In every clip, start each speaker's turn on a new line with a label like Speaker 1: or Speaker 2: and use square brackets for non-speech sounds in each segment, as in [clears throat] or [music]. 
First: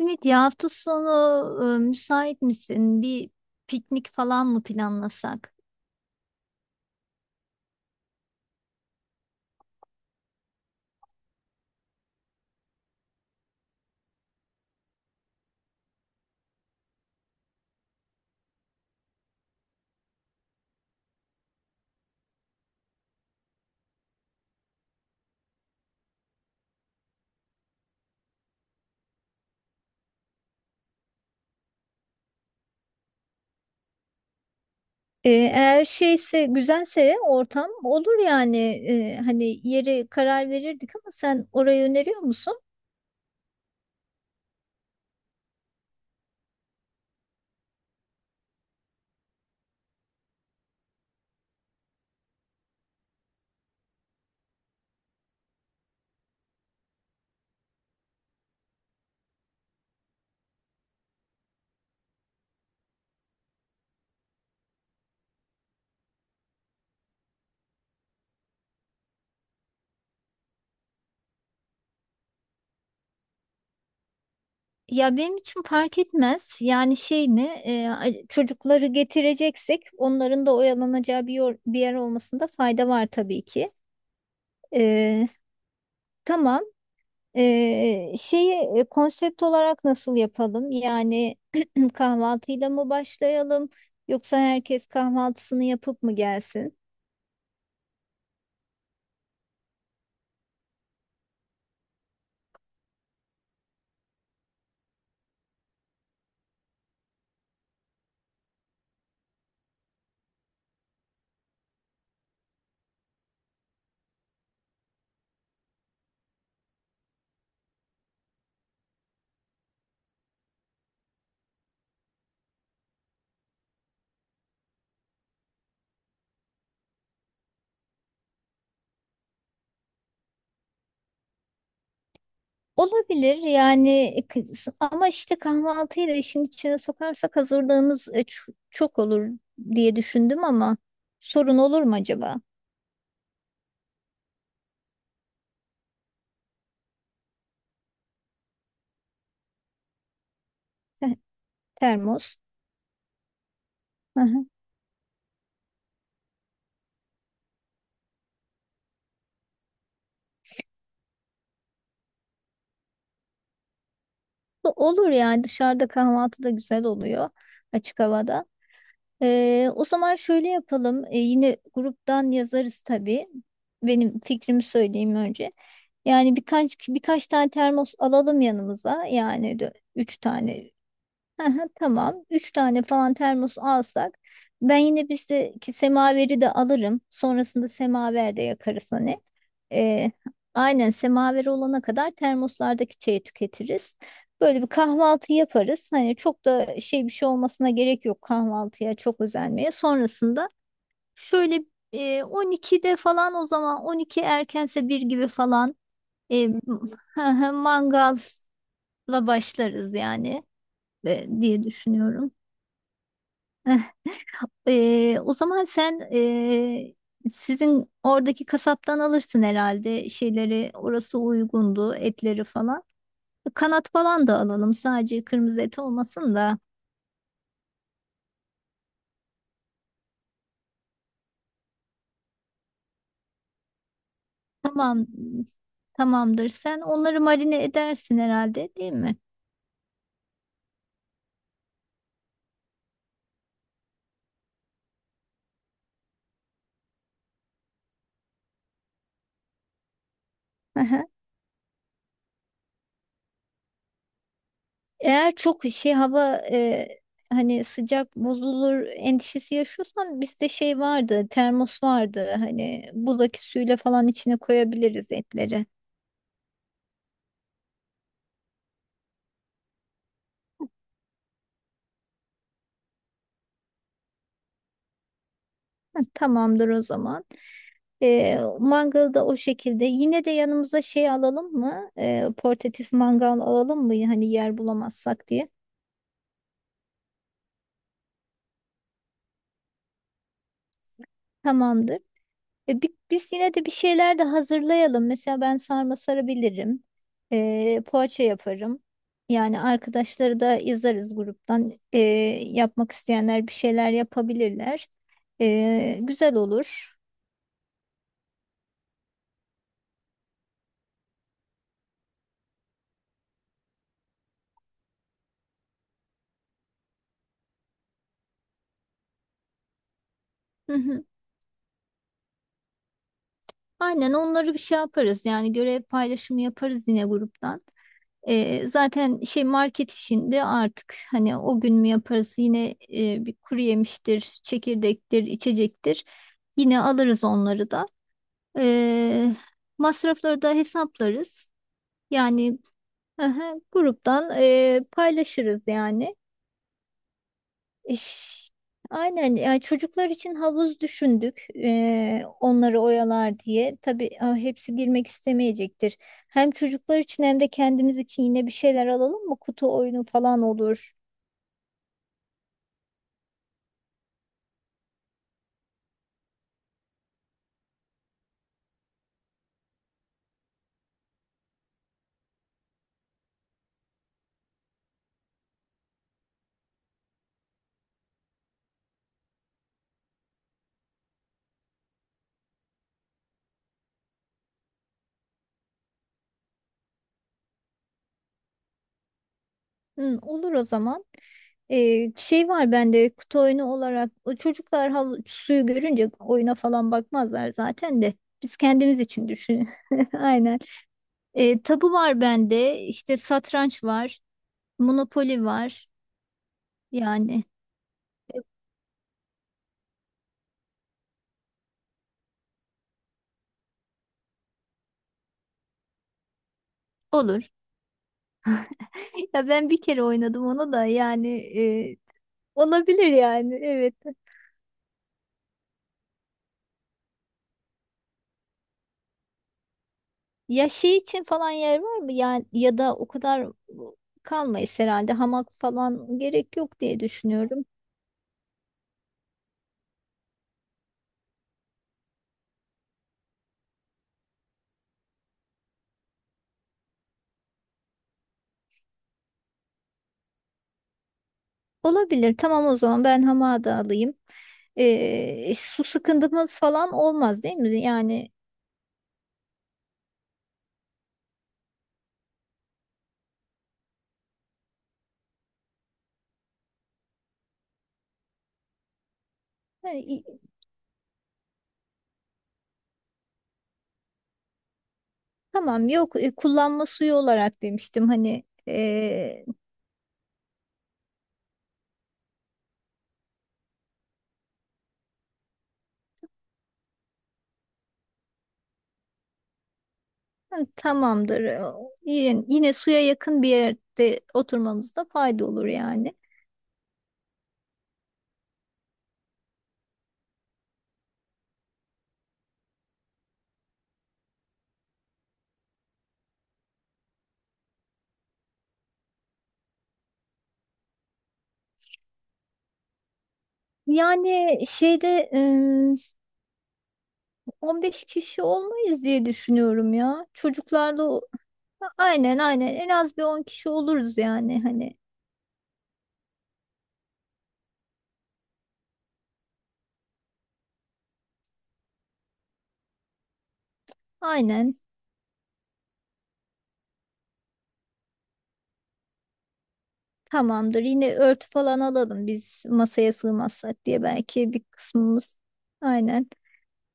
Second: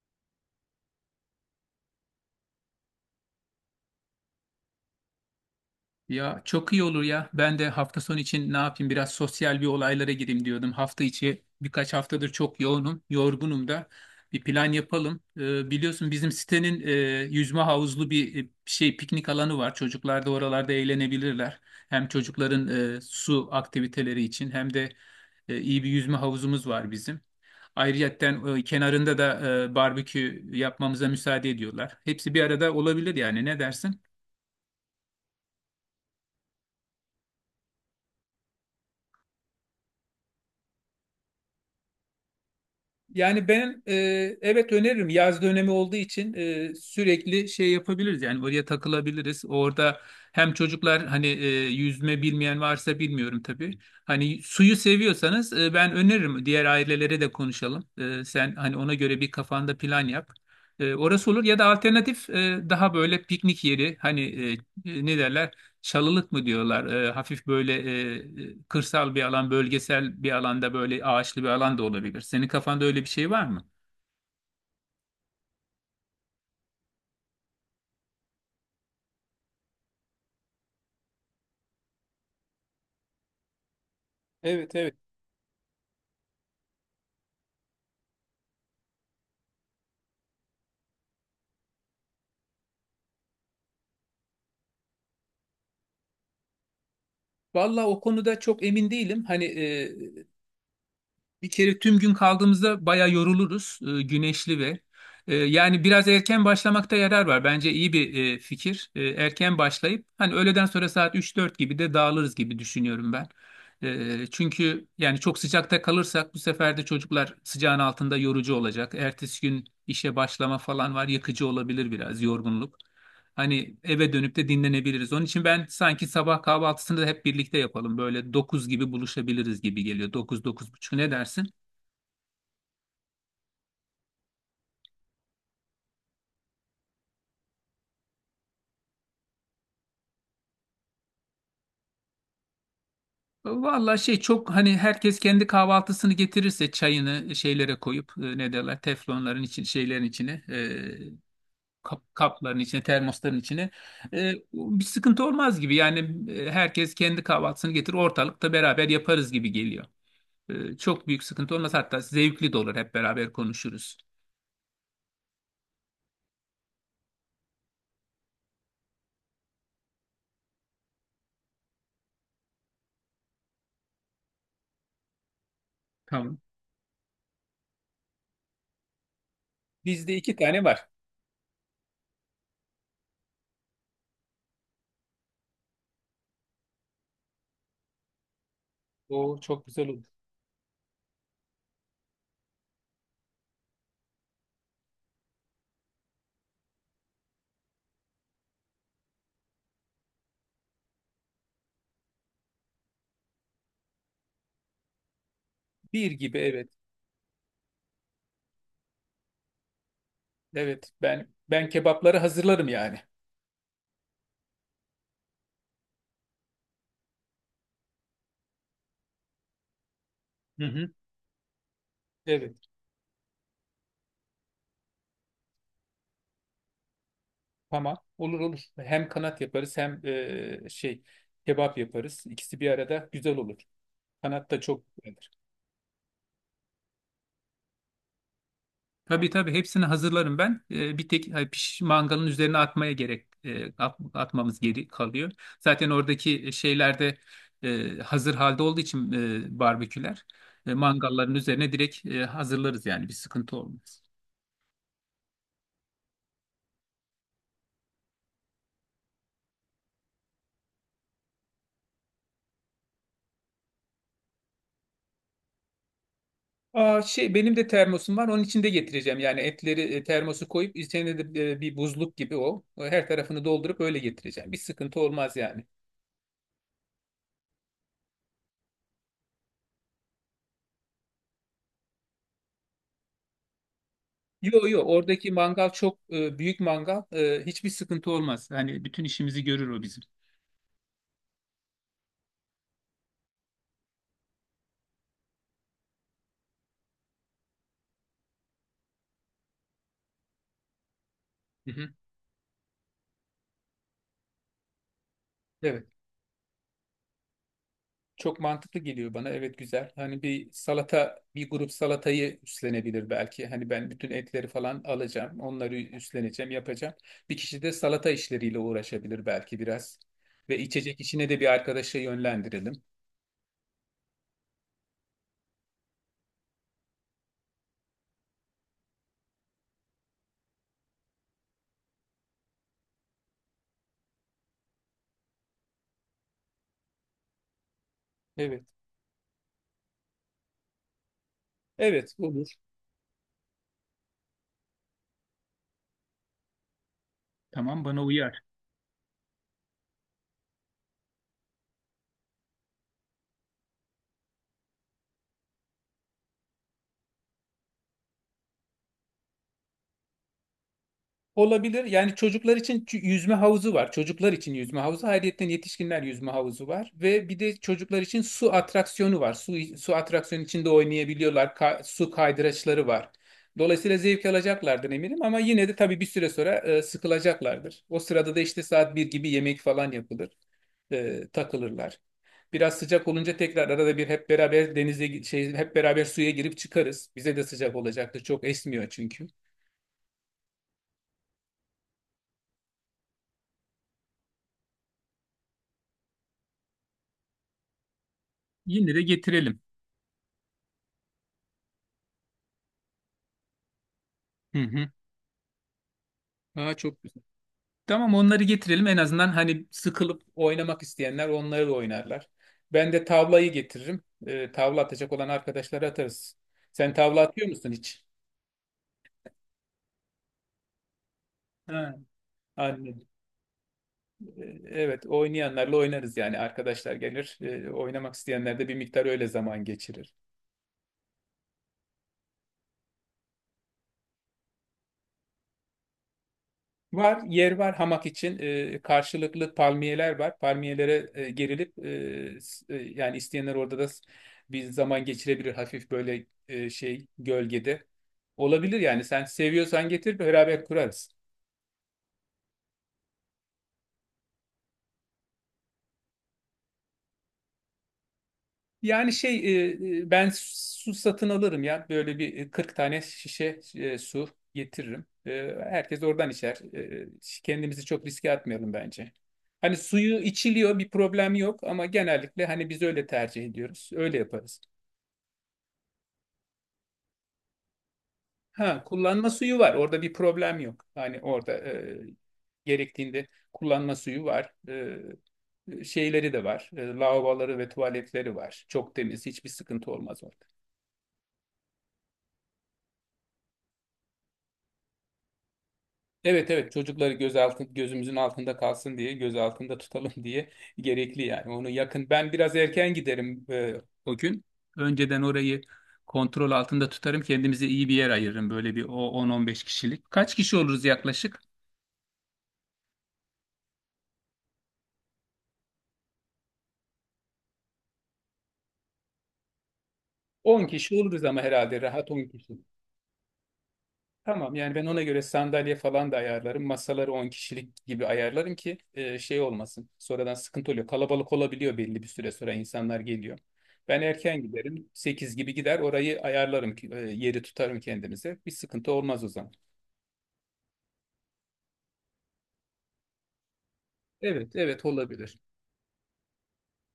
Speaker 1: Evet ya, hafta sonu müsait misin? Bir piknik falan mı planlasak?
Speaker 2: Ya çok iyi olur ya. Ben de hafta sonu için ne yapayım biraz sosyal bir olaylara gireyim diyordum. Hafta içi birkaç haftadır çok yoğunum, yorgunum da. Bir plan yapalım. Biliyorsun bizim sitenin yüzme havuzlu bir şey piknik alanı var. Çocuklar da oralarda eğlenebilirler. Hem çocukların su aktiviteleri için hem de iyi bir yüzme havuzumuz var bizim. Ayrıyetten kenarında da barbekü yapmamıza müsaade ediyorlar. Hepsi bir arada olabilir yani ne dersin?
Speaker 1: Eğer güzelse ortam olur yani. Hani yeri karar verirdik ama sen orayı öneriyor musun?
Speaker 2: Yani ben evet öneririm. Yaz dönemi olduğu için sürekli şey yapabiliriz. Yani oraya takılabiliriz. Orada hem çocuklar hani yüzme bilmeyen varsa bilmiyorum tabii. Hani suyu seviyorsanız ben öneririm. Diğer ailelere de konuşalım. Sen hani ona göre bir kafanda plan yap. Orası olur ya da alternatif daha böyle piknik yeri hani ne derler? Çalılık mı diyorlar? Hafif böyle e, kırsal bir alan, bölgesel bir alanda böyle ağaçlı bir alan da olabilir. Senin kafanda öyle bir şey var mı?
Speaker 1: Ya benim için fark etmez. Yani şey mi? Çocukları getireceksek onların da oyalanacağı bir yer olmasında fayda var tabii ki.
Speaker 2: Evet evet.
Speaker 1: Ee, tamam. Şeyi konsept olarak nasıl yapalım? Yani [clears throat] kahvaltıyla mı başlayalım yoksa herkes kahvaltısını yapıp mı gelsin?
Speaker 2: Valla o konuda çok emin değilim. Hani bir kere tüm gün kaldığımızda bayağı yoruluruz. Güneşli ve yani biraz erken başlamakta yarar var. Bence iyi bir fikir. Erken başlayıp hani öğleden sonra saat 3-4 gibi de dağılırız gibi düşünüyorum ben. Çünkü yani çok sıcakta kalırsak bu sefer de çocuklar sıcağın altında yorucu olacak. Ertesi gün işe başlama falan var, yakıcı olabilir biraz yorgunluk. Hani eve dönüp de dinlenebiliriz. Onun için ben sanki sabah kahvaltısını da hep birlikte yapalım. Böyle 9 gibi buluşabiliriz gibi geliyor. 9 9.30 ne dersin?
Speaker 1: Olabilir yani, ama işte kahvaltıyı da işin içine sokarsak hazırlığımız çok olur diye düşündüm, ama sorun olur mu acaba?
Speaker 2: Vallahi şey çok hani herkes kendi kahvaltısını getirirse çayını şeylere koyup ne derler teflonların için şeylerin içine
Speaker 1: Heh, termos.
Speaker 2: kapların içine, termosların içine.
Speaker 1: Hı
Speaker 2: Ee,
Speaker 1: hı.
Speaker 2: bir sıkıntı olmaz gibi. Yani herkes kendi kahvaltısını getirir, ortalıkta beraber yaparız gibi geliyor. Çok büyük sıkıntı olmaz. Hatta zevkli de olur. Hep beraber konuşuruz.
Speaker 1: Olur, yani dışarıda kahvaltı da güzel oluyor, açık havada. O zaman şöyle yapalım. Yine gruptan yazarız tabii. Benim fikrimi söyleyeyim önce. Yani
Speaker 2: Tamam.
Speaker 1: birkaç tane termos alalım yanımıza. Yani
Speaker 2: Bizde
Speaker 1: üç
Speaker 2: 2 tane
Speaker 1: tane.
Speaker 2: var.
Speaker 1: Aha, tamam. Üç tane falan termos alsak ben yine bizdeki semaveri de alırım. Sonrasında semaver de yakarız hani.
Speaker 2: O çok güzel olur.
Speaker 1: Ee, aynen, semaveri olana kadar termoslardaki çayı tüketiriz. Böyle bir kahvaltı yaparız. Hani çok da şey, bir şey olmasına gerek yok, kahvaltıya çok özenmeye. Sonrasında şöyle 12'de falan, o zaman 12 erkense bir gibi falan.
Speaker 2: 1 gibi,
Speaker 1: e, m-
Speaker 2: evet.
Speaker 1: [laughs] hı hı, mangalla başlarız yani,
Speaker 2: Evet. Ben
Speaker 1: diye
Speaker 2: ben kebapları
Speaker 1: düşünüyorum.
Speaker 2: hazırlarım yani.
Speaker 1: [laughs] O zaman sen, sizin oradaki kasaptan alırsın herhalde
Speaker 2: Hı
Speaker 1: şeyleri,
Speaker 2: hı.
Speaker 1: orası uygundu etleri
Speaker 2: Evet.
Speaker 1: falan. Kanat falan da alalım, sadece kırmızı et olmasın da.
Speaker 2: Tamam. Olur olur. Hem kanat yaparız hem şey kebap yaparız. İkisi bir arada güzel olur. Kanat da çok.
Speaker 1: Tamam, tamamdır, sen onları marine edersin herhalde, değil mi?
Speaker 2: Tabii tabii hepsini hazırlarım ben. Bir tek hani, piş, mangalın üzerine atmaya gerek atmamız geri kalıyor. Zaten oradaki şeylerde hazır halde olduğu için barbeküler
Speaker 1: Aha.
Speaker 2: mangalların üzerine direkt hazırlarız yani bir sıkıntı olmaz.
Speaker 1: Eğer çok şey hava hani sıcak bozulur endişesi yaşıyorsan, bizde şey vardı, termos vardı, hani buzdaki suyla falan içine koyabiliriz etleri.
Speaker 2: Aa, şey benim de termosum var onun içinde getireceğim yani etleri termosu koyup içine de bir buzluk gibi o. Her tarafını doldurup öyle getireceğim, bir sıkıntı olmaz yani.
Speaker 1: Tamamdır o zaman. E, mangalda o şekilde. Yine de yanımıza şey alalım mı? E, portatif mangal alalım mı? Hani yer
Speaker 2: Yo yo,
Speaker 1: bulamazsak
Speaker 2: oradaki
Speaker 1: diye.
Speaker 2: mangal çok büyük mangal. Hiçbir sıkıntı olmaz. Hani bütün işimizi görür o bizim.
Speaker 1: Tamamdır. E, biz yine de bir şeyler de hazırlayalım. Mesela ben sarma sarabilirim. E, poğaça yaparım. Yani arkadaşları da yazarız
Speaker 2: Hı
Speaker 1: gruptan.
Speaker 2: hı.
Speaker 1: E, yapmak isteyenler bir şeyler yapabilirler.
Speaker 2: Evet.
Speaker 1: E, güzel olur.
Speaker 2: Çok mantıklı geliyor bana. Evet, güzel. Hani bir salata, bir grup salatayı üstlenebilir belki. Hani ben bütün etleri falan alacağım. Onları üstleneceğim, yapacağım. Bir kişi de salata işleriyle uğraşabilir belki biraz. Ve
Speaker 1: Hı
Speaker 2: içecek
Speaker 1: hı.
Speaker 2: işine de bir arkadaşa yönlendirelim.
Speaker 1: Aynen, onları bir şey yaparız. Yani görev paylaşımı yaparız yine gruptan. Zaten şey, market işinde artık hani o gün mü yaparız, yine e, bir kuru yemiştir, çekirdektir, içecektir. Yine alırız onları da.
Speaker 2: Evet.
Speaker 1: Ee, Masrafları da hesaplarız.
Speaker 2: Evet olur.
Speaker 1: Yani aha, gruptan e, paylaşırız yani.
Speaker 2: Tamam, bana uyar.
Speaker 1: İş- Aynen, yani çocuklar için havuz düşündük, onları oyalar diye. Tabii ah, hepsi girmek istemeyecektir. Hem çocuklar için hem de kendimiz için yine bir şeyler alalım mı? Kutu oyunu falan olur.
Speaker 2: Olabilir. Yani çocuklar için yüzme havuzu var. Çocuklar için yüzme havuzu. Ayrıca yetişkinler yüzme havuzu var. Ve bir de çocuklar için su atraksiyonu var. Su atraksiyonu içinde oynayabiliyorlar. Su kaydıraçları var. Dolayısıyla zevk alacaklardır eminim, ama yine de tabii bir süre sonra sıkılacaklardır. O sırada da işte saat 1 gibi yemek falan yapılır. Takılırlar. Biraz sıcak olunca tekrar arada bir hep beraber denize şey, hep beraber suya girip çıkarız. Bize de sıcak olacaktır. Çok esmiyor çünkü.
Speaker 1: Hı, olur o zaman. Şey var bende kutu oyunu olarak, o çocuklar hav, suyu görünce oyuna falan bakmazlar zaten de. Biz
Speaker 2: Yine
Speaker 1: kendimiz
Speaker 2: de
Speaker 1: için
Speaker 2: getirelim.
Speaker 1: düşün. [laughs] Aynen. Tabu var bende, işte satranç var.
Speaker 2: Hı hı.
Speaker 1: Monopoli var
Speaker 2: Aa, çok güzel.
Speaker 1: yani.
Speaker 2: Tamam, onları getirelim en azından, hani sıkılıp oynamak isteyenler onları da oynarlar. Ben de tavlayı getiririm. Tavla atacak olan arkadaşlara atarız. Sen tavla atıyor
Speaker 1: Olur.
Speaker 2: musun hiç?
Speaker 1: Ya ben bir kere oynadım onu da, yani
Speaker 2: Ha,
Speaker 1: e,
Speaker 2: annem.
Speaker 1: olabilir yani, evet.
Speaker 2: Evet oynayanlarla oynarız yani, arkadaşlar gelir. Oynamak isteyenler de bir miktar öyle zaman geçirir.
Speaker 1: Ya şey için falan yer var mı? Yani ya da o kadar kalmayız herhalde, hamak falan gerek yok diye
Speaker 2: Var, yer
Speaker 1: düşünüyorum.
Speaker 2: var hamak için. Karşılıklı palmiyeler var. Palmiyelere gerilip yani isteyenler orada da bir zaman geçirebilir hafif böyle şey, gölgede. Olabilir yani, sen seviyorsan getir, beraber kurarız.
Speaker 1: Olabilir, tamam, o zaman ben hamağı da alayım. E, su sıkıntımız falan olmaz değil mi? Yani
Speaker 2: Yani şey, ben su satın alırım ya, böyle bir 40 tane şişe su getiririm. Herkes oradan içer. Kendimizi çok riske atmayalım bence. Hani suyu
Speaker 1: hani,
Speaker 2: içiliyor, bir problem yok, ama genellikle hani biz öyle tercih ediyoruz. Öyle yaparız.
Speaker 1: tamam, yok e, kullanma suyu olarak demiştim hani
Speaker 2: Ha, kullanma
Speaker 1: e,
Speaker 2: suyu var orada, bir problem yok. Hani orada gerektiğinde kullanma suyu var. Şeyleri de var. Lavaboları ve tuvaletleri var. Çok temiz, hiçbir sıkıntı olmaz orada.
Speaker 1: hani tamamdır. Yine, yine suya yakın bir yerde oturmamızda fayda olur yani.
Speaker 2: Evet evet, çocukları gözümüzün altında kalsın diye göz altında tutalım [laughs] diye gerekli yani. Onu yakın ben biraz erken giderim, o gün önceden orayı kontrol altında tutarım, kendimize iyi bir yer ayırırım, böyle bir o 10-15 kişilik. Kaç kişi oluruz yaklaşık?
Speaker 1: Yani şeyde 15 kişi olmayız diye düşünüyorum ya.
Speaker 2: 10 kişi
Speaker 1: Çocuklarla o-
Speaker 2: oluruz ama herhalde, rahat 10
Speaker 1: aynen
Speaker 2: kişi.
Speaker 1: aynen, en az bir 10 kişi oluruz
Speaker 2: Tamam
Speaker 1: yani
Speaker 2: yani, ben
Speaker 1: hani.
Speaker 2: ona göre sandalye falan da ayarlarım. Masaları 10 kişilik gibi ayarlarım ki şey olmasın. Sonradan sıkıntı oluyor. Kalabalık olabiliyor belli bir süre sonra, insanlar geliyor. Ben erken
Speaker 1: Aynen,
Speaker 2: giderim. 8 gibi gider orayı ayarlarım ki yeri tutarım kendimize. Bir sıkıntı olmaz o zaman.
Speaker 1: tamamdır. Yine örtü falan alalım, biz masaya sığmazsak diye
Speaker 2: Evet
Speaker 1: belki bir
Speaker 2: evet, olabilir.
Speaker 1: kısmımız. Aynen.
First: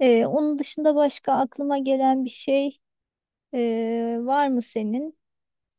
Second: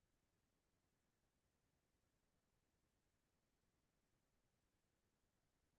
Speaker 1: Onun dışında başka aklıma gelen bir şey var mı senin?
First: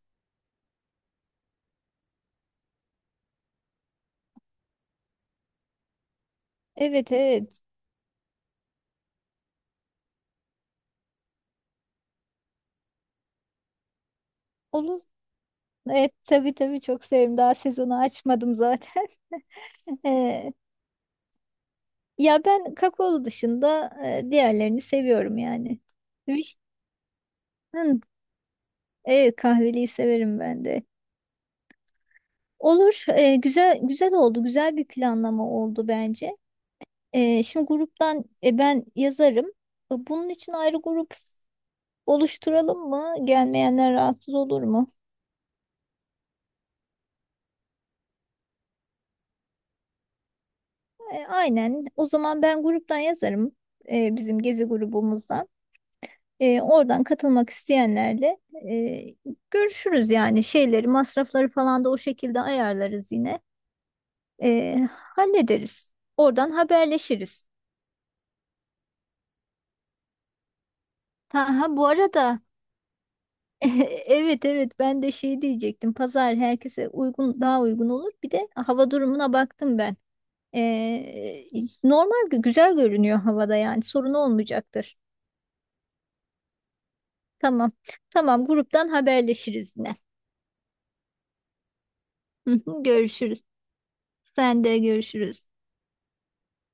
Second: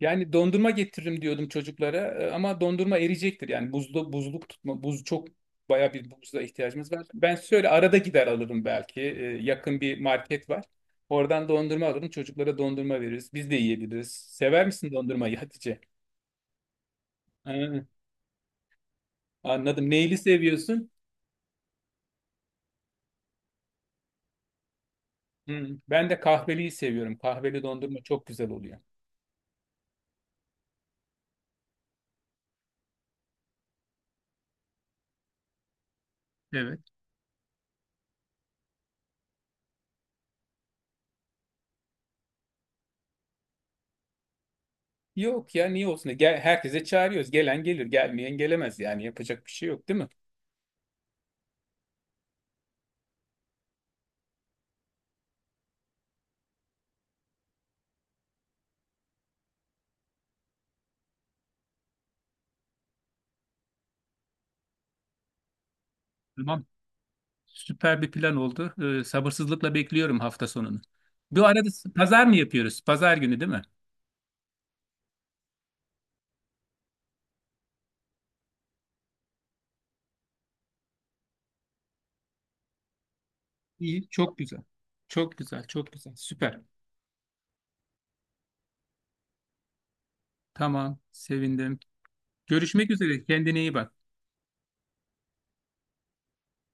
Speaker 2: Yani dondurma getiririm diyordum çocuklara, ama dondurma eriyecektir. Yani buzlu buzluk tutma, buz çok, bayağı bir buzluğa ihtiyacımız var.
Speaker 1: Evet
Speaker 2: Ben
Speaker 1: evet,
Speaker 2: şöyle arada gider alırım belki. Yakın bir market var. Oradan dondurma alırım. Çocuklara dondurma veririz. Biz de yiyebiliriz. Sever misin
Speaker 1: olur.
Speaker 2: dondurmayı, Hatice?
Speaker 1: Evet tabii tabii, çok sevdim. Daha
Speaker 2: Ha,
Speaker 1: sezonu açmadım zaten.
Speaker 2: anladım. Neyli
Speaker 1: [laughs]
Speaker 2: seviyorsun?
Speaker 1: Ya ben kakaolu dışında diğerlerini seviyorum
Speaker 2: Hı,
Speaker 1: yani.
Speaker 2: ben de kahveliyi seviyorum. Kahveli
Speaker 1: Vişnenin,
Speaker 2: dondurma çok güzel oluyor.
Speaker 1: evet, kahveliyi severim ben de. Olur, e, güzel güzel oldu, güzel bir planlama oldu bence.
Speaker 2: Evet.
Speaker 1: E, şimdi gruptan e, ben yazarım. E, bunun için ayrı grup oluşturalım mı? Gelmeyenler rahatsız olur mu?
Speaker 2: Yok ya, niye olsun? Gel, herkese çağırıyoruz. Gelen gelir, gelmeyen gelemez yani. Yapacak bir şey yok, değil
Speaker 1: E, aynen. O zaman ben gruptan yazarım, e, bizim gezi grubumuzdan. E, oradan katılmak isteyenlerle e, görüşürüz yani, şeyleri, masrafları falan da o şekilde ayarlarız yine. E, hallederiz. Oradan
Speaker 2: mi?
Speaker 1: haberleşiriz.
Speaker 2: Süper bir plan oldu. Sabırsızlıkla bekliyorum hafta sonunu.
Speaker 1: Ha,
Speaker 2: Bu arada
Speaker 1: ha, bu
Speaker 2: pazar mı
Speaker 1: arada
Speaker 2: yapıyoruz? Pazar günü değil mi?
Speaker 1: [laughs] evet evet, ben de şey diyecektim. Pazar herkese uygun, daha uygun olur. Bir de hava durumuna baktım ben. E, normal güzel görünüyor havada, yani
Speaker 2: İyi,
Speaker 1: sorun
Speaker 2: çok güzel.
Speaker 1: olmayacaktır.
Speaker 2: Çok güzel, çok güzel. Süper.
Speaker 1: Tamam. Tamam, gruptan haberleşiriz yine.
Speaker 2: Tamam, sevindim.
Speaker 1: [laughs]
Speaker 2: Görüşmek üzere.
Speaker 1: Görüşürüz.
Speaker 2: Kendine iyi bak.
Speaker 1: Sen de, görüşürüz.